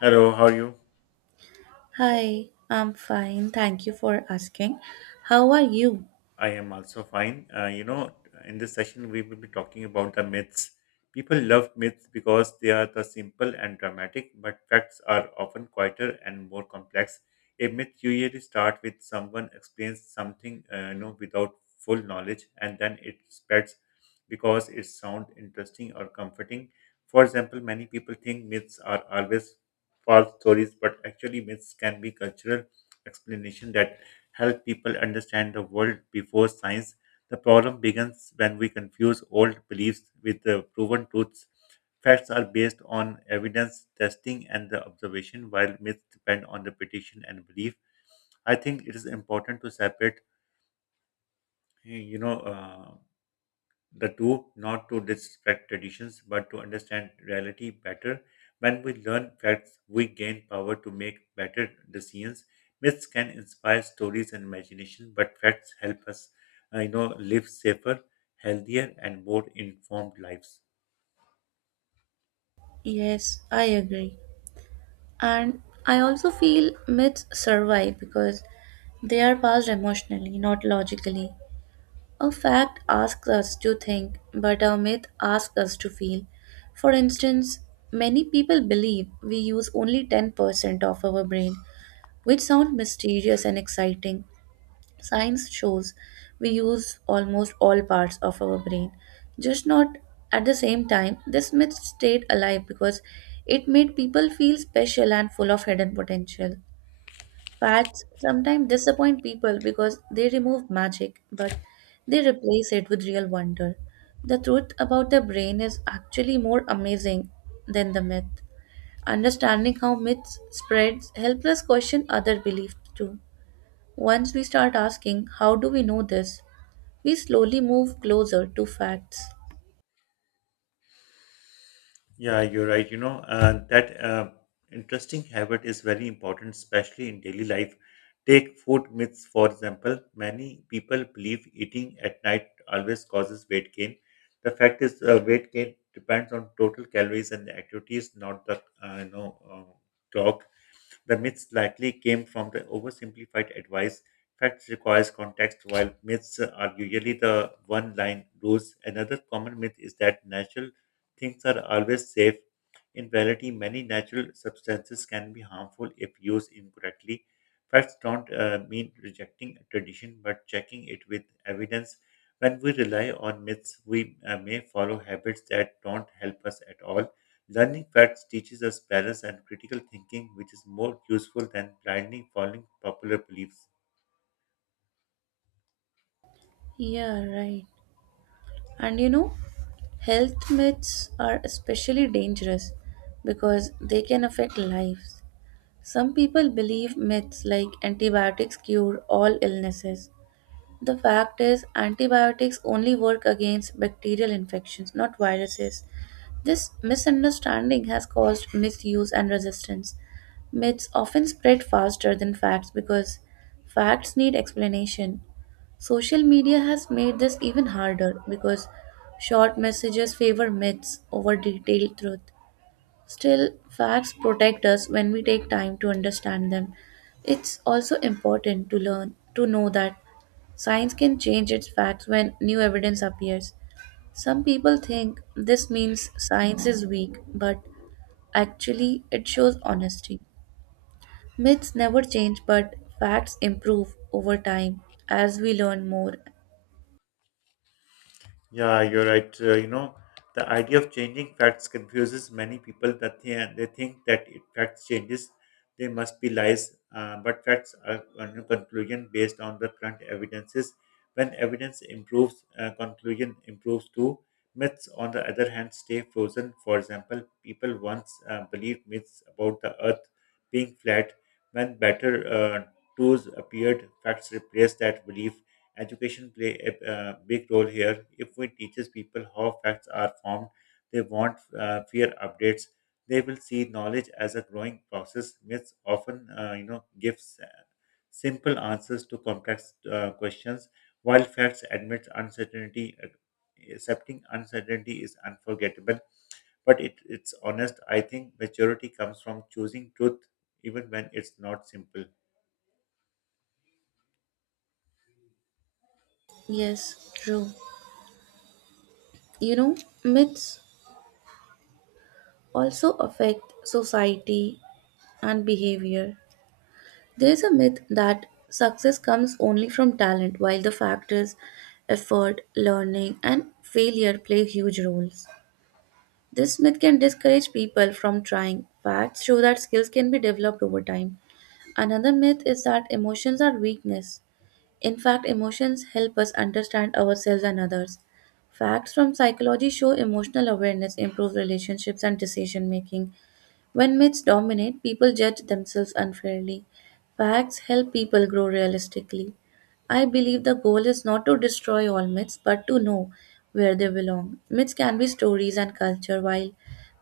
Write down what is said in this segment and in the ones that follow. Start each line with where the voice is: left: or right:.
left: Hello, how are you?
right: Hi, I'm fine. Thank you for asking. How are you?
left: I am also fine. In this session, we will be talking about the myths. People love myths because they are the simple and dramatic, but facts are often quieter and more complex. A myth usually starts with someone explains something, without full knowledge, and then it spreads because it sounds interesting or comforting. For example, many people think myths are always false stories, but actually, myths can be cultural explanation that help people understand the world before science. The problem begins when we confuse old beliefs with the proven truths. Facts are based on evidence, testing, and the observation, while myths depend on the prediction and belief. I think it is important to separate, you know. Uh, the two, not to disrespect traditions but to understand reality better. When we learn facts, we gain power to make better decisions. Myths can inspire stories and imagination, but facts help us, live safer, healthier, and more informed lives.
right: Yes, I agree. And I also feel myths survive because they are passed emotionally, not logically. A fact asks us to think, but a myth asks us to feel. For instance, many people believe we use only 10% of our brain, which sounds mysterious and exciting. Science shows we use almost all parts of our brain, just not at the same time. This myth stayed alive because it made people feel special and full of hidden potential. Facts sometimes disappoint people because they remove magic, but they replace it with real wonder. The truth about the brain is actually more amazing than the myth. Understanding how myths spreads helps us question other beliefs too. Once we start asking, how do we know this? We slowly move closer to facts.
left: Yeah, you're right. You know, that Interesting habit is very important, especially in daily life. Take food myths, for example. Many people believe eating at night always causes weight gain. The fact is, weight gain depends on total calories and activities, not the clock. The myths likely came from the oversimplified advice. Facts requires context, while myths are usually the one-line rules. Another common myth is that natural things are always safe. In reality, many natural substances can be harmful if used incorrectly. Facts don't mean rejecting a tradition, but checking it with evidence. When we rely on myths, we may follow habits that don't help us at all. Learning facts teaches us balance and critical thinking, which is more useful than blindly following popular beliefs.
right: Yeah, right. And health myths are especially dangerous because they can affect lives. Some people believe myths like antibiotics cure all illnesses. The fact is, antibiotics only work against bacterial infections, not viruses. This misunderstanding has caused misuse and resistance. Myths often spread faster than facts because facts need explanation. Social media has made this even harder because short messages favor myths over detailed truth. Still, facts protect us when we take time to understand them. It's also important to learn to know that science can change its facts when new evidence appears. Some people think this means science is weak, but actually it shows honesty. Myths never change, but facts improve over time as we learn more.
left: Yeah, you're right. The idea of changing facts confuses many people that they think that if facts changes, they must be lies. But facts are a new conclusion based on the current evidences. When evidence improves, conclusion improves too. Myths, on the other hand, stay frozen. For example, people once believed myths about the earth being flat. When better tools appeared, facts replaced that belief. Education play a big role here. If we teaches people how facts are formed, they won't fear updates. They will see knowledge as a growing process. Myths often, gives simple answers to complex questions, while facts admit uncertainty. Accepting uncertainty is unforgettable, but it's honest. I think maturity comes from choosing truth even when it's not simple.
right: Yes, true. You know, myths also affect society and behavior. There is a myth that success comes only from talent, while the factors effort, learning, and failure play huge roles. This myth can discourage people from trying. Facts show that skills can be developed over time. Another myth is that emotions are weakness. In fact, emotions help us understand ourselves and others. Facts from psychology show emotional awareness improves relationships and decision making. When myths dominate, people judge themselves unfairly. Facts help people grow realistically. I believe the goal is not to destroy all myths, but to know where they belong. Myths can be stories and culture, while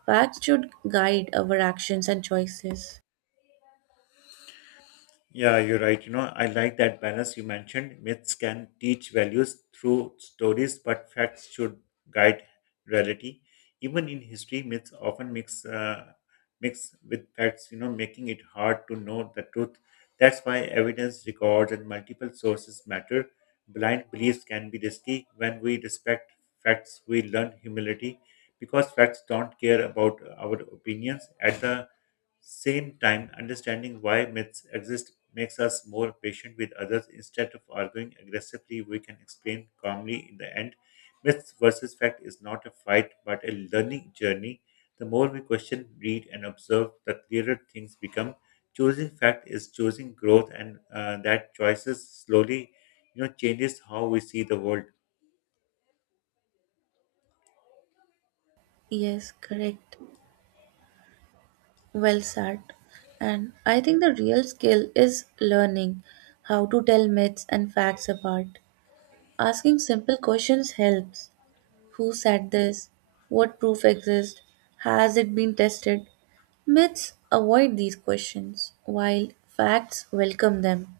right: facts should guide our actions and choices.
left: Yeah, you're right. You know, I like that balance you mentioned. Myths can teach values through stories, but facts should guide reality. Even in history, myths often mix with facts, you know, making it hard to know the truth. That's why evidence, records, and multiple sources matter. Blind beliefs can be risky. When we respect facts, we learn humility, because facts don't care about our opinions. At the same time, understanding why myths exist makes us more patient with others. Instead of arguing aggressively, we can explain calmly in the end. Myths versus fact is not a fight, but a learning journey. The more we question, read, and observe, the clearer things become. Choosing fact is choosing growth, and that choices slowly, you know, changes how we see the world.
right: Yes, correct. Well said. And I think the real skill is learning how to tell myths and facts apart. Asking simple questions helps. Who said this? What proof exists? Has it been tested? Myths avoid these questions, while facts welcome them.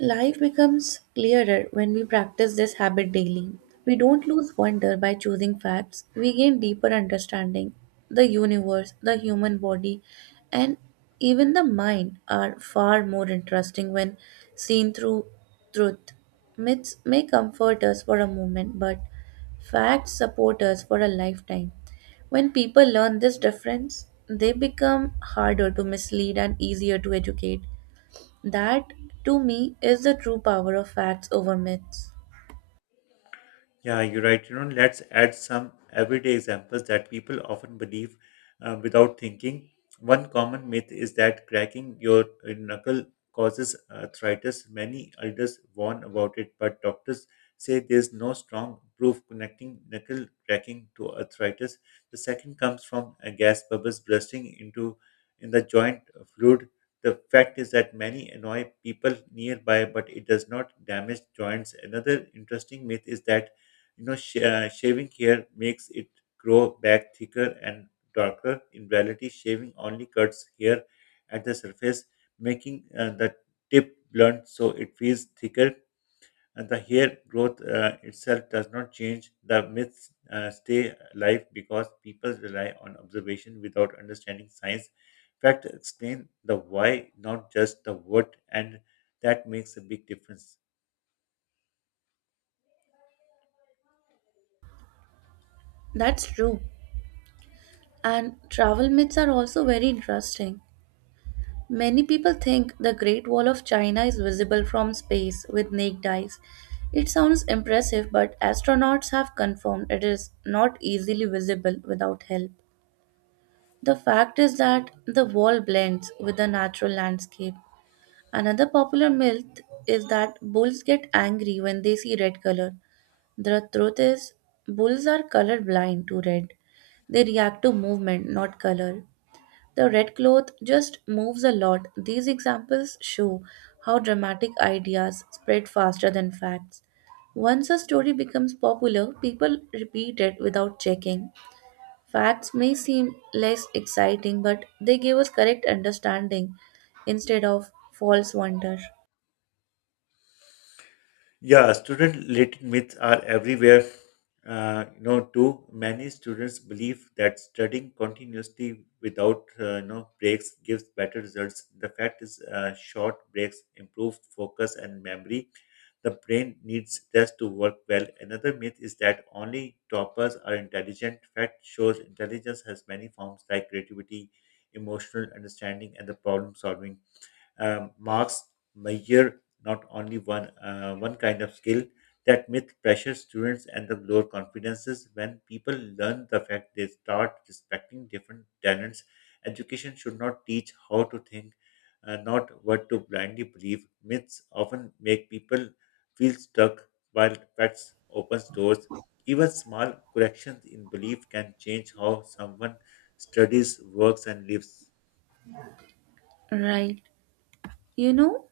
right: Life becomes clearer when we practice this habit daily. We don't lose wonder by choosing facts, we gain deeper understanding. The universe, the human body, and even the mind are far more interesting when seen through truth. Myths may comfort us for a moment, but facts support us for a lifetime. When people learn this difference, they become harder to mislead and easier to educate. That, to me, is the true power of facts over myths.
left: Yeah, you're right. You know, let's add some everyday examples that people often believe without thinking. One common myth is that cracking your knuckle causes arthritis. Many elders warn about it, but doctors say there's no strong proof connecting knuckle cracking to arthritis. The second comes from gas bubbles bursting into in the joint fluid. The fact is that many annoy people nearby, but it does not damage joints. Another interesting myth is that shaving hair makes it grow back thicker and darker. In reality, shaving only cuts hair at the surface, making the tip blunt, so it feels thicker, and the hair growth itself does not change. The myths stay alive because people rely on observation without understanding science. Fact explain the why, not just the what, and that makes a big difference.
right: That's true. And travel myths are also very interesting. Many people think the Great Wall of China is visible from space with naked eyes. It sounds impressive, but astronauts have confirmed it is not easily visible without help. The fact is that the wall blends with the natural landscape. Another popular myth is that bulls get angry when they see red color. The truth is, bulls are color blind to red. They react to movement, not color. The red cloth just moves a lot. These examples show how dramatic ideas spread faster than facts. Once a story becomes popular, people repeat it without checking. Facts may seem less exciting, but they give us correct understanding instead of false wonder.
left: Yeah, student-related myths are everywhere. Too many students believe that studying continuously without breaks gives better results. The fact is, short breaks improve focus and memory. The brain needs rest to work well. Another myth is that only toppers are intelligent. Fact shows intelligence has many forms like creativity, emotional understanding, and the problem solving. Marks measure not only one kind of skill. That myth pressures students and the lower confidences. When people learn the fact, they start respecting different talents. Education should not teach how to think, not what to blindly believe. Myths often make people feel stuck, while facts opens doors. Even small corrections in belief can change how someone studies, works, and lives.
right: Right. You know,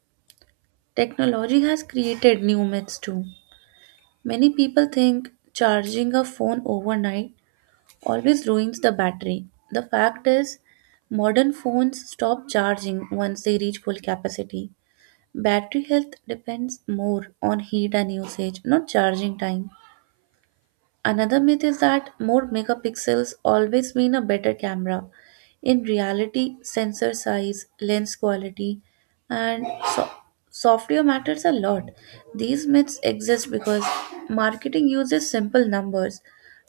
right: technology has created new myths too. Many people think charging a phone overnight always ruins the battery. The fact is, modern phones stop charging once they reach full capacity. Battery health depends more on heat and usage, not charging time. Another myth is that more megapixels always mean a better camera. In reality, sensor size, lens quality, and so- software matters a lot. These myths exist because marketing uses simple numbers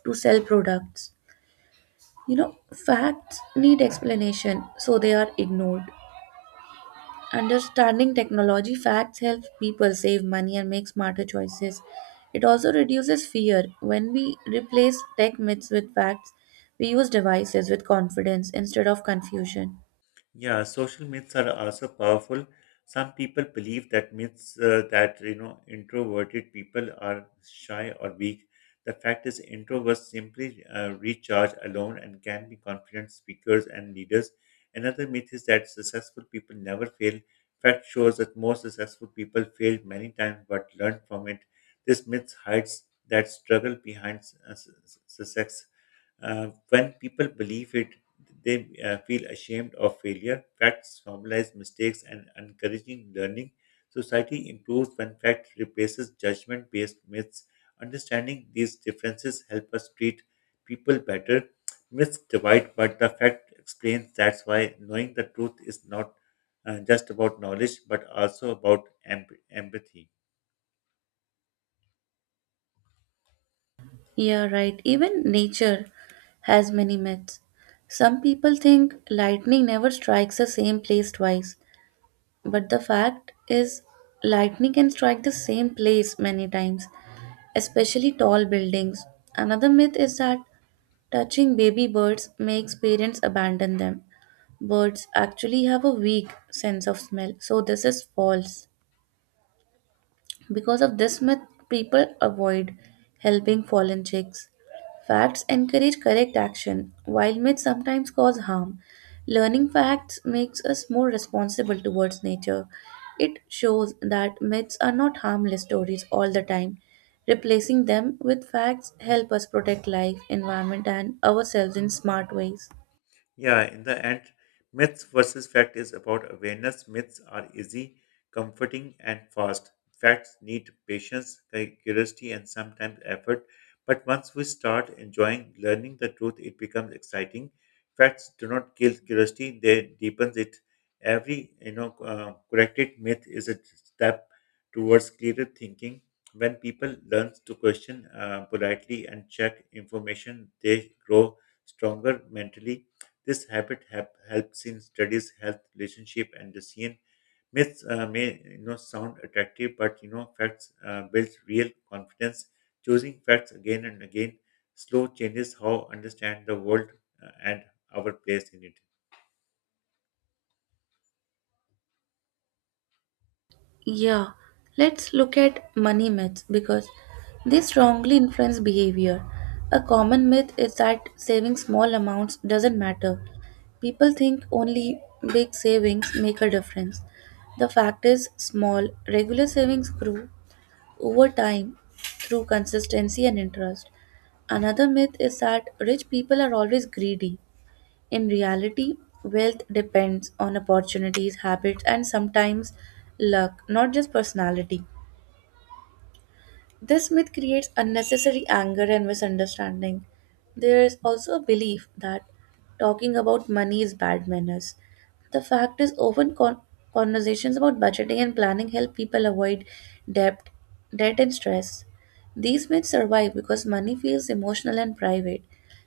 right: to sell products. You know, facts need explanation, so they are ignored. Understanding technology facts helps people save money and make smarter choices. It also reduces fear. When we replace tech myths with facts, we use devices with confidence instead of confusion.
left: Yeah, social myths are also powerful. Some people believe that introverted people are shy or weak. The fact is, introverts simply recharge alone and can be confident speakers and leaders. Another myth is that successful people never fail. Fact shows that most successful people failed many times but learned from it. This myth hides that struggle behind success. When people believe it, they feel ashamed of failure. Facts normalize mistakes and encouraging learning. Society improves when fact replaces judgment based myths. Understanding these differences help us treat people better. Myths divide, but the fact explains. That's why knowing the truth is not just about knowledge, but also about empathy.
right: Yeah, right. Even nature has many myths. Some people think lightning never strikes the same place twice, but the fact is, lightning can strike the same place many times, especially tall buildings. Another myth is that touching baby birds makes parents abandon them. Birds actually have a weak sense of smell, so this is false. Because of this myth, people avoid helping fallen chicks. Facts encourage correct action, while myths sometimes cause harm. Learning facts makes us more responsible towards nature. It shows that myths are not harmless stories all the time. Replacing them with facts help us protect life, environment and ourselves in smart ways.
left: Yeah, in the end, myths versus fact is about awareness. Myths are easy, comforting, and fast. Facts need patience, curiosity, and sometimes effort. But once we start enjoying learning the truth, it becomes exciting. Facts do not kill curiosity; they deepens it. Every corrected myth is a step towards clearer thinking. When people learn to question politely and check information, they grow stronger mentally. This habit helps in studies, health, relationship, and resilience. Myths may, you know, sound attractive, but, you know, facts builds real confidence. Choosing facts again and again slow changes how understand the world, and our place in it.
right: Yeah, let's look at money myths because they strongly influence behavior. A common myth is that saving small amounts doesn't matter. People think only big savings make a difference. The fact is, small, regular savings grow over time through consistency and interest. Another myth is that rich people are always greedy. In reality, wealth depends on opportunities, habits, and sometimes luck, not just personality. This myth creates unnecessary anger and misunderstanding. There is also a belief that talking about money is bad manners. The fact is, often conversations about budgeting and planning help people avoid debt, debt and stress. These myths survive because money feels emotional and private.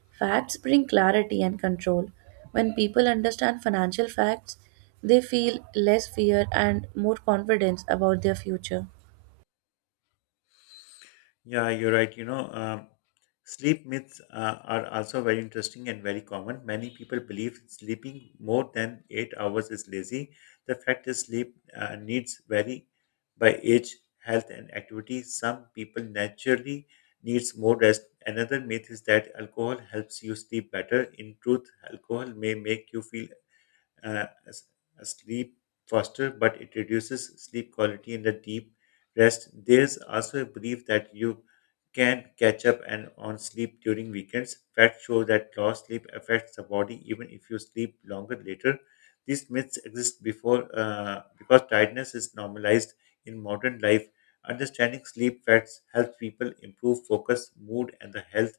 right: Facts bring clarity and control. When people understand financial facts, they feel less fear and more confidence about their future.
left: Yeah, you're right. Sleep myths are also very interesting and very common. Many people believe sleeping more than 8 hours is lazy. The fact is, sleep needs vary by age, health, and activity. Some people naturally needs more rest. Another myth is that alcohol helps you sleep better. In truth, alcohol may make you feel uh, s- sleep faster, but it reduces sleep quality in the deep rest. There's also a belief that you can catch up and on sleep during weekends. Facts show that lost sleep affects the body even if you sleep longer later. These myths exist before because tiredness is normalized in modern life. Understanding sleep facts helps people improve focus, mood, and the health.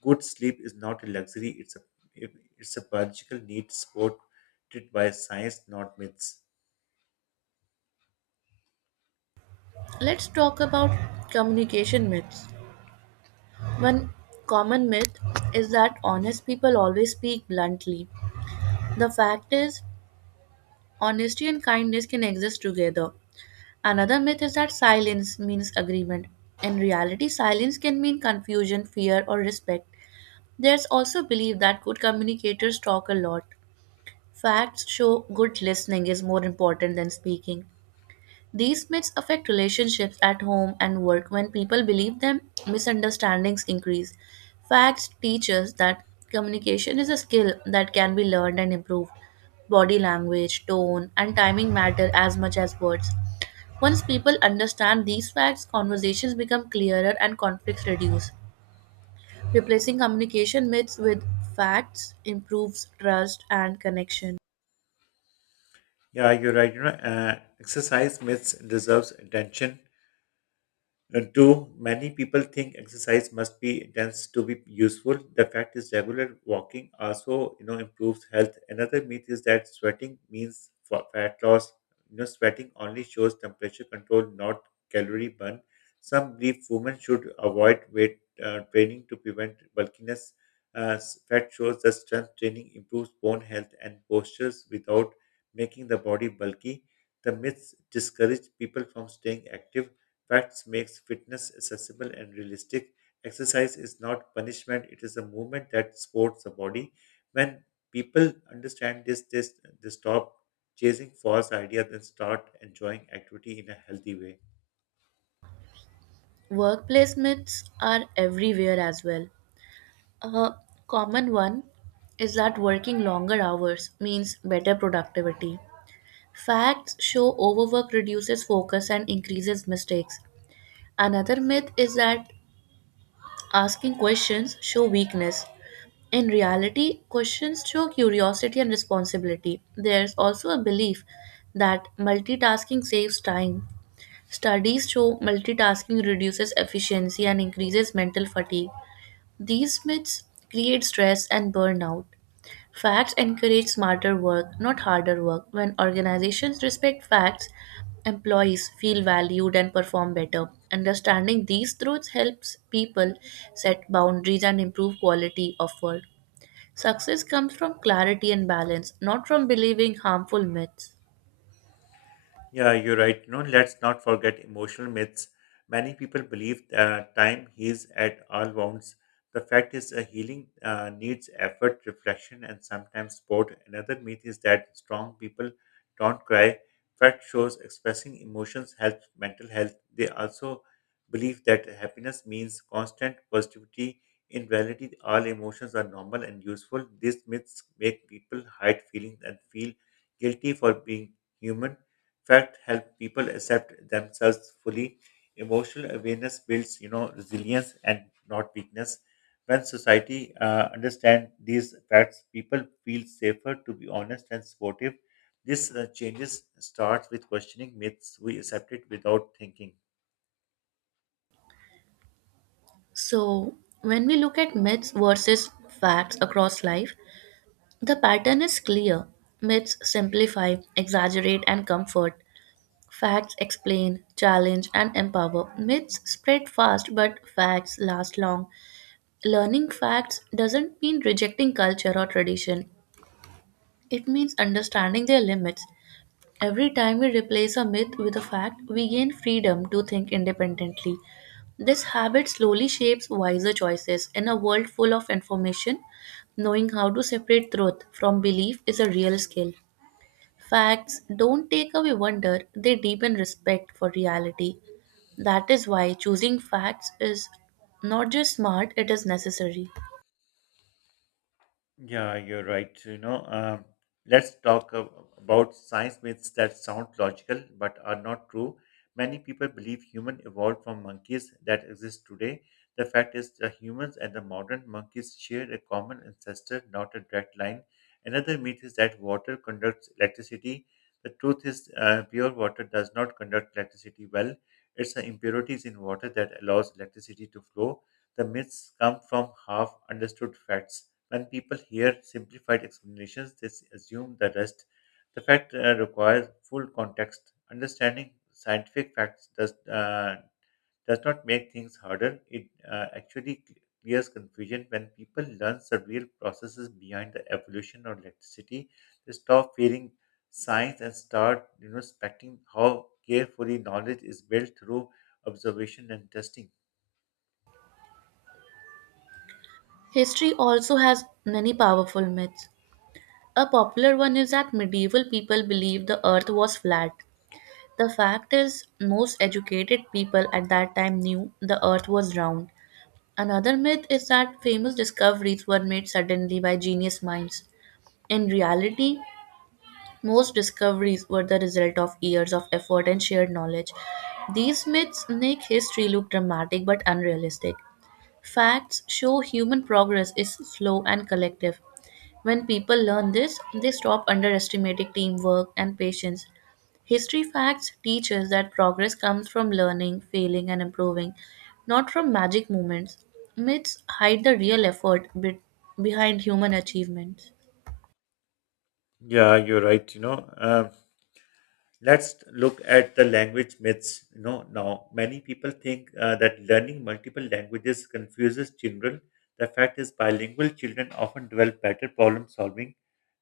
left: Good sleep is not a luxury; it's a biological need. Sport it by science, not myths.
right: Let's talk about communication myths. One common myth is that honest people always speak bluntly. The fact is, honesty and kindness can exist together. Another myth is that silence means agreement. In reality, silence can mean confusion, fear, or respect. There's also belief that good communicators talk a lot. Facts show good listening is more important than speaking. These myths affect relationships at home and work. When people believe them, misunderstandings increase. Facts teach us that communication is a skill that can be learned and improved. Body language, tone, and timing matter as much as words. Once people understand these facts, conversations become clearer and conflicts reduce. Replacing communication myths with facts improves trust and connection.
left: Yeah, you're right. Exercise myths deserves attention. Two, many people think exercise must be intense to be useful. The fact is regular walking also, you know, improves health. Another myth is that sweating means fat loss. You know, sweating only shows temperature control, not calorie burn. Some believe women should avoid weight training to prevent bulkiness. Fat shows that strength training improves bone health and postures without making the body bulky. The myths discourage people from staying active. Facts makes fitness accessible and realistic. Exercise is not punishment, it is a movement that supports the body. When people understand this they stop chasing false ideas and start enjoying activity in a healthy way.
right: Workplace myths are everywhere as well. A common one is that working longer hours means better productivity. Facts show overwork reduces focus and increases mistakes. Another myth is that asking questions show weakness. In reality, questions show curiosity and responsibility. There's also a belief that multitasking saves time. Studies show multitasking reduces efficiency and increases mental fatigue. These myths create stress and burnout. Facts encourage smarter work, not harder work. When organizations respect facts, employees feel valued and perform better. Understanding these truths helps people set boundaries and improve quality of work. Success comes from clarity and balance, not from believing harmful myths.
left: Yeah, you're right. You know, let's not forget emotional myths. Many people believe that time heals at all wounds. The fact is, a healing needs effort, reflection, and sometimes support. Another myth is that strong people don't cry. Fact shows expressing emotions helps mental health. They also believe that happiness means constant positivity. In reality, all emotions are normal and useful. These myths make people hide feelings and feel guilty for being human. Fact help people accept themselves fully. Emotional awareness builds, you know, resilience and not weakness. When society understand these facts, people feel safer to be honest and supportive. This changes starts with questioning myths we accept it without thinking.
right: So, when we look at myths versus facts across life, the pattern is clear. Myths simplify, exaggerate, and comfort, facts explain, challenge, and empower. Myths spread fast, but facts last long. Learning facts doesn't mean rejecting culture or tradition, it means understanding their limits. Every time we replace a myth with a fact, we gain freedom to think independently. This habit slowly shapes wiser choices. In a world full of information, knowing how to separate truth from belief is a real skill. Facts don't take away wonder, they deepen respect for reality. That is why choosing facts is not just smart, it is necessary.
left: Yeah, you're right. Let's talk about science myths that sound logical but are not true. Many people believe human evolved from monkeys that exist today. The fact is, the humans and the modern monkeys share a common ancestor, not a direct line. Another myth is that water conducts electricity. The truth is, pure water does not conduct electricity well. It's the impurities in water that allows electricity to flow. The myths come from half understood facts. When people hear simplified explanations, they assume the rest. The fact requires full context. Understanding scientific facts does not make things harder. It actually clears confusion. When people learn the real processes behind the evolution of electricity, they stop fearing science and start respecting how carefully knowledge is built through observation and testing.
right: History also has many powerful myths. A popular one is that medieval people believed the earth was flat. The fact is, most educated people at that time knew the earth was round. Another myth is that famous discoveries were made suddenly by genius minds. In reality, most discoveries were the result of years of effort and shared knowledge. These myths make history look dramatic but unrealistic. Facts show human progress is slow and collective. When people learn this, they stop underestimating teamwork and patience. History facts teach us that progress comes from learning, failing, and improving, not from magic moments. Myths hide the real effort behind human achievements.
left: Yeah, you're right. Let's look at the language myths, now many people think that learning multiple languages confuses children. The fact is bilingual children often develop better problem solving.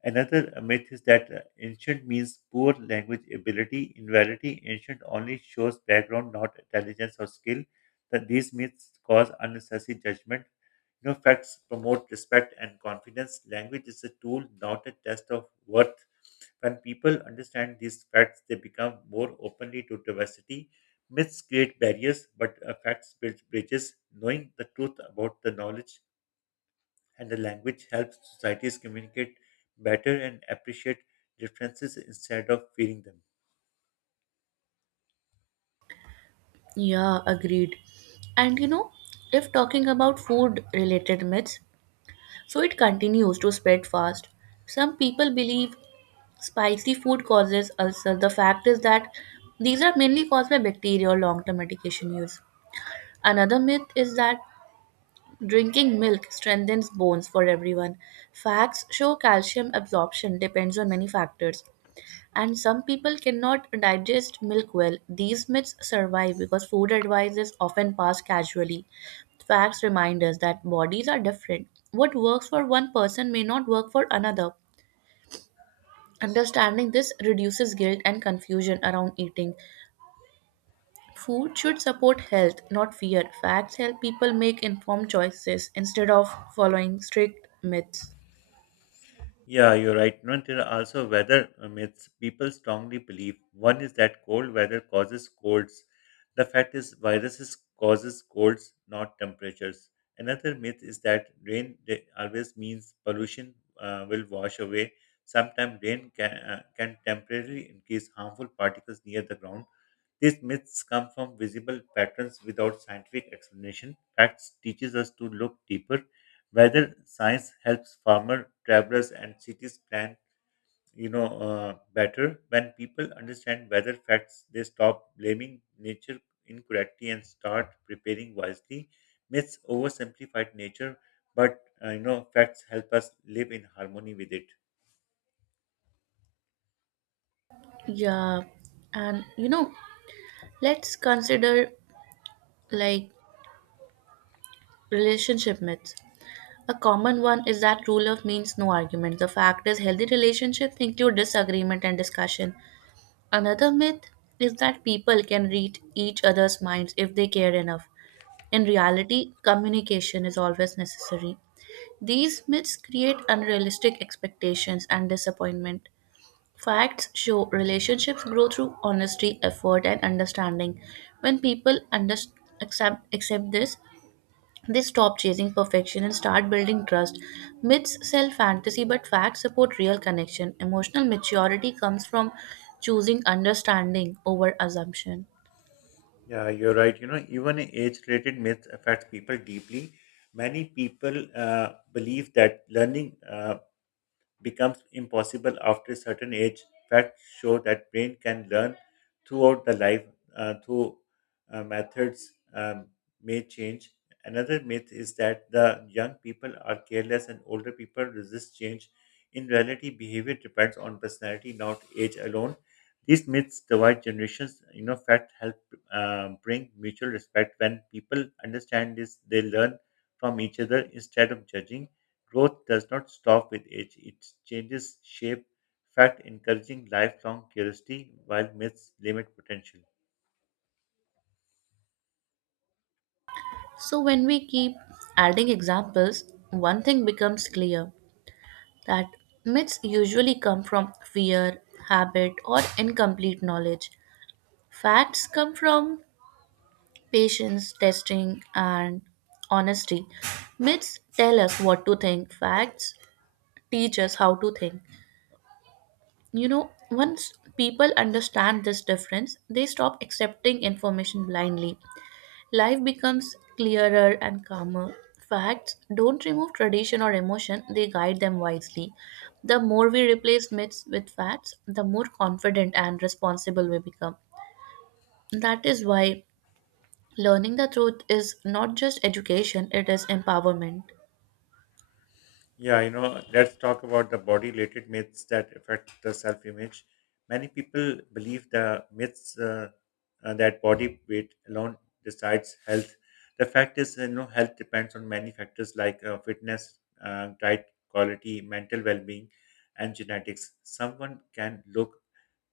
left: Another myth is that ancient means poor language ability. In reality ancient only shows background, not intelligence or skill. That these myths cause unnecessary judgment. Facts promote respect and confidence. Language is a tool, not a test of worth. When people understand these facts, they become more openly to diversity. Myths create barriers, but facts build bridges. Knowing the truth about the knowledge and the language helps societies communicate better and appreciate differences instead of fearing them.
right: Yeah, agreed. And if talking about food related myths, so it continues to spread fast. Some people believe spicy food causes ulcer. The fact is that these are mainly caused by bacteria or long term medication use. Another myth is that drinking milk strengthens bones for everyone. Facts show calcium absorption depends on many factors and some people cannot digest milk well. These myths survive because food advice is often passed casually. Facts remind us that bodies are different. What works for one person may not work for another. Understanding this reduces guilt and confusion around eating. Food should support health, not fear. Facts help people make informed choices instead of following strict myths.
left: Yeah, you're right. No, and there are also weather myths people strongly believe. One is that cold weather causes colds. The fact is, viruses causes colds, not temperatures. Another myth is that always means pollution will wash away. Sometimes rain can temporarily increase harmful particles near the ground. These myths come from visible patterns without scientific explanation. Facts teaches us to look deeper. Whether science helps farmer, travelers, and cities plan, better. When people understand weather facts, they stop blaming nature incorrectly and start preparing wisely. Myths oversimplified nature, but facts help us live in harmony with it.
right: Yeah, and let's consider like relationship myths. A common one is that rule of means no argument. The fact is, healthy relationships include disagreement and discussion. Another myth is that people can read each other's minds if they care enough. In reality, communication is always necessary. These myths create unrealistic expectations and disappointment. Facts show relationships grow through honesty, effort, and understanding. When people accept this, they stop chasing perfection and start building trust. Myths sell fantasy, but facts support real connection. Emotional maturity comes from choosing understanding over assumption.
left: Yeah, you're right. You know, even age-related myths affect people deeply. Many people believe that learning becomes impossible after a certain age. Facts show that brain can learn throughout the life, through methods may change. Another myth is that the young people are careless and older people resist change. In reality, behavior depends on personality, not age alone. These myths divide generations. You know, fact help bring mutual respect. When people understand this, they learn from each other instead of judging. Growth does not stop with age, it changes shape, fact, encouraging lifelong curiosity while myths limit potential.
right: So, when we keep adding examples, one thing becomes clear that myths usually come from fear, habit, or incomplete knowledge. Facts come from patience, testing, and honesty. Myths tell us what to think, facts teach us how to think. Once people understand this difference, they stop accepting information blindly. Life becomes clearer and calmer. Facts don't remove tradition or emotion, they guide them wisely. The more we replace myths with facts, the more confident and responsible we become. That is why learning the truth is not just education, it is empowerment.
left: Yeah, you know, let's talk about the body related myths that affect the self image. Many people believe the myths that body weight alone decides health. The fact is, you know, health depends on many factors like fitness, diet quality, mental well being, and genetics. Someone can look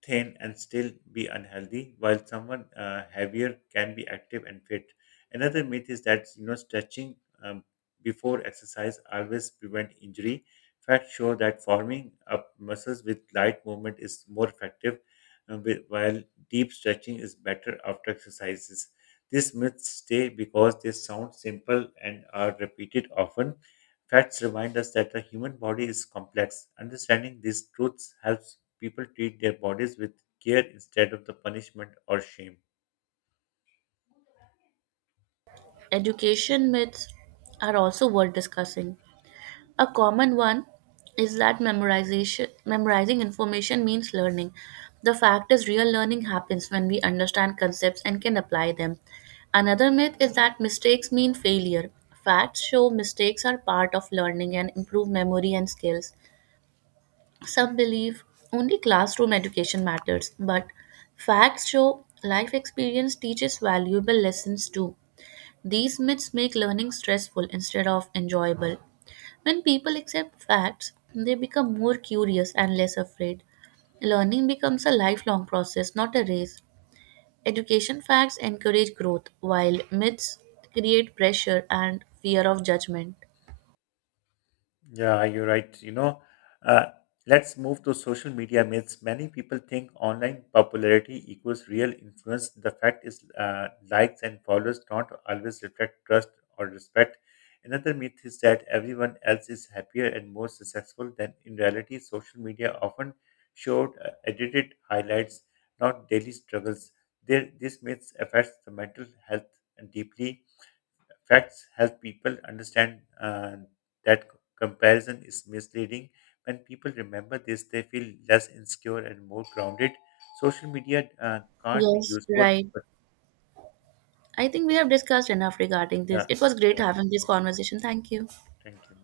left: thin and still be unhealthy, while someone heavier can be active and fit. Another myth is that you know stretching um, before exercise always prevent injury. Facts show that forming up muscles with light movement is more effective, while deep stretching is better after exercises. These myths stay because they sound simple and are repeated often. Facts remind us that the human body is complex. Understanding these truths helps people treat their bodies with care instead of the punishment or shame.
right: Education myths are also worth discussing. A common one is that memorizing information means learning. The fact is, real learning happens when we understand concepts and can apply them. Another myth is that mistakes mean failure. Facts show mistakes are part of learning and improve memory and skills. Some believe only classroom education matters, but facts show life experience teaches valuable lessons too. These myths make learning stressful instead of enjoyable. When people accept facts, they become more curious and less afraid. Learning becomes a lifelong process, not a race. Education facts encourage growth, while myths create pressure and fear of judgment.
left: Yeah, you're right. Uh, let's move to social media myths. Many people think online popularity equals real influence. The fact is, likes and followers don't always reflect trust or respect. Another myth is that everyone else is happier and more successful than in reality. Social media often showed edited highlights, not daily struggles. There, this myth affects the mental health deeply. Facts help people understand that comparison is misleading. When people remember this, they feel less insecure and more grounded. Social media can't be
right: Yes,
left: useful,
right: right.
left: but
right: I think we have discussed enough regarding this.
left: yeah,
right: It was great
left: yeah,
right: having
left: thank
right: this
left: you.
right: conversation. Thank you.
left: Thank you.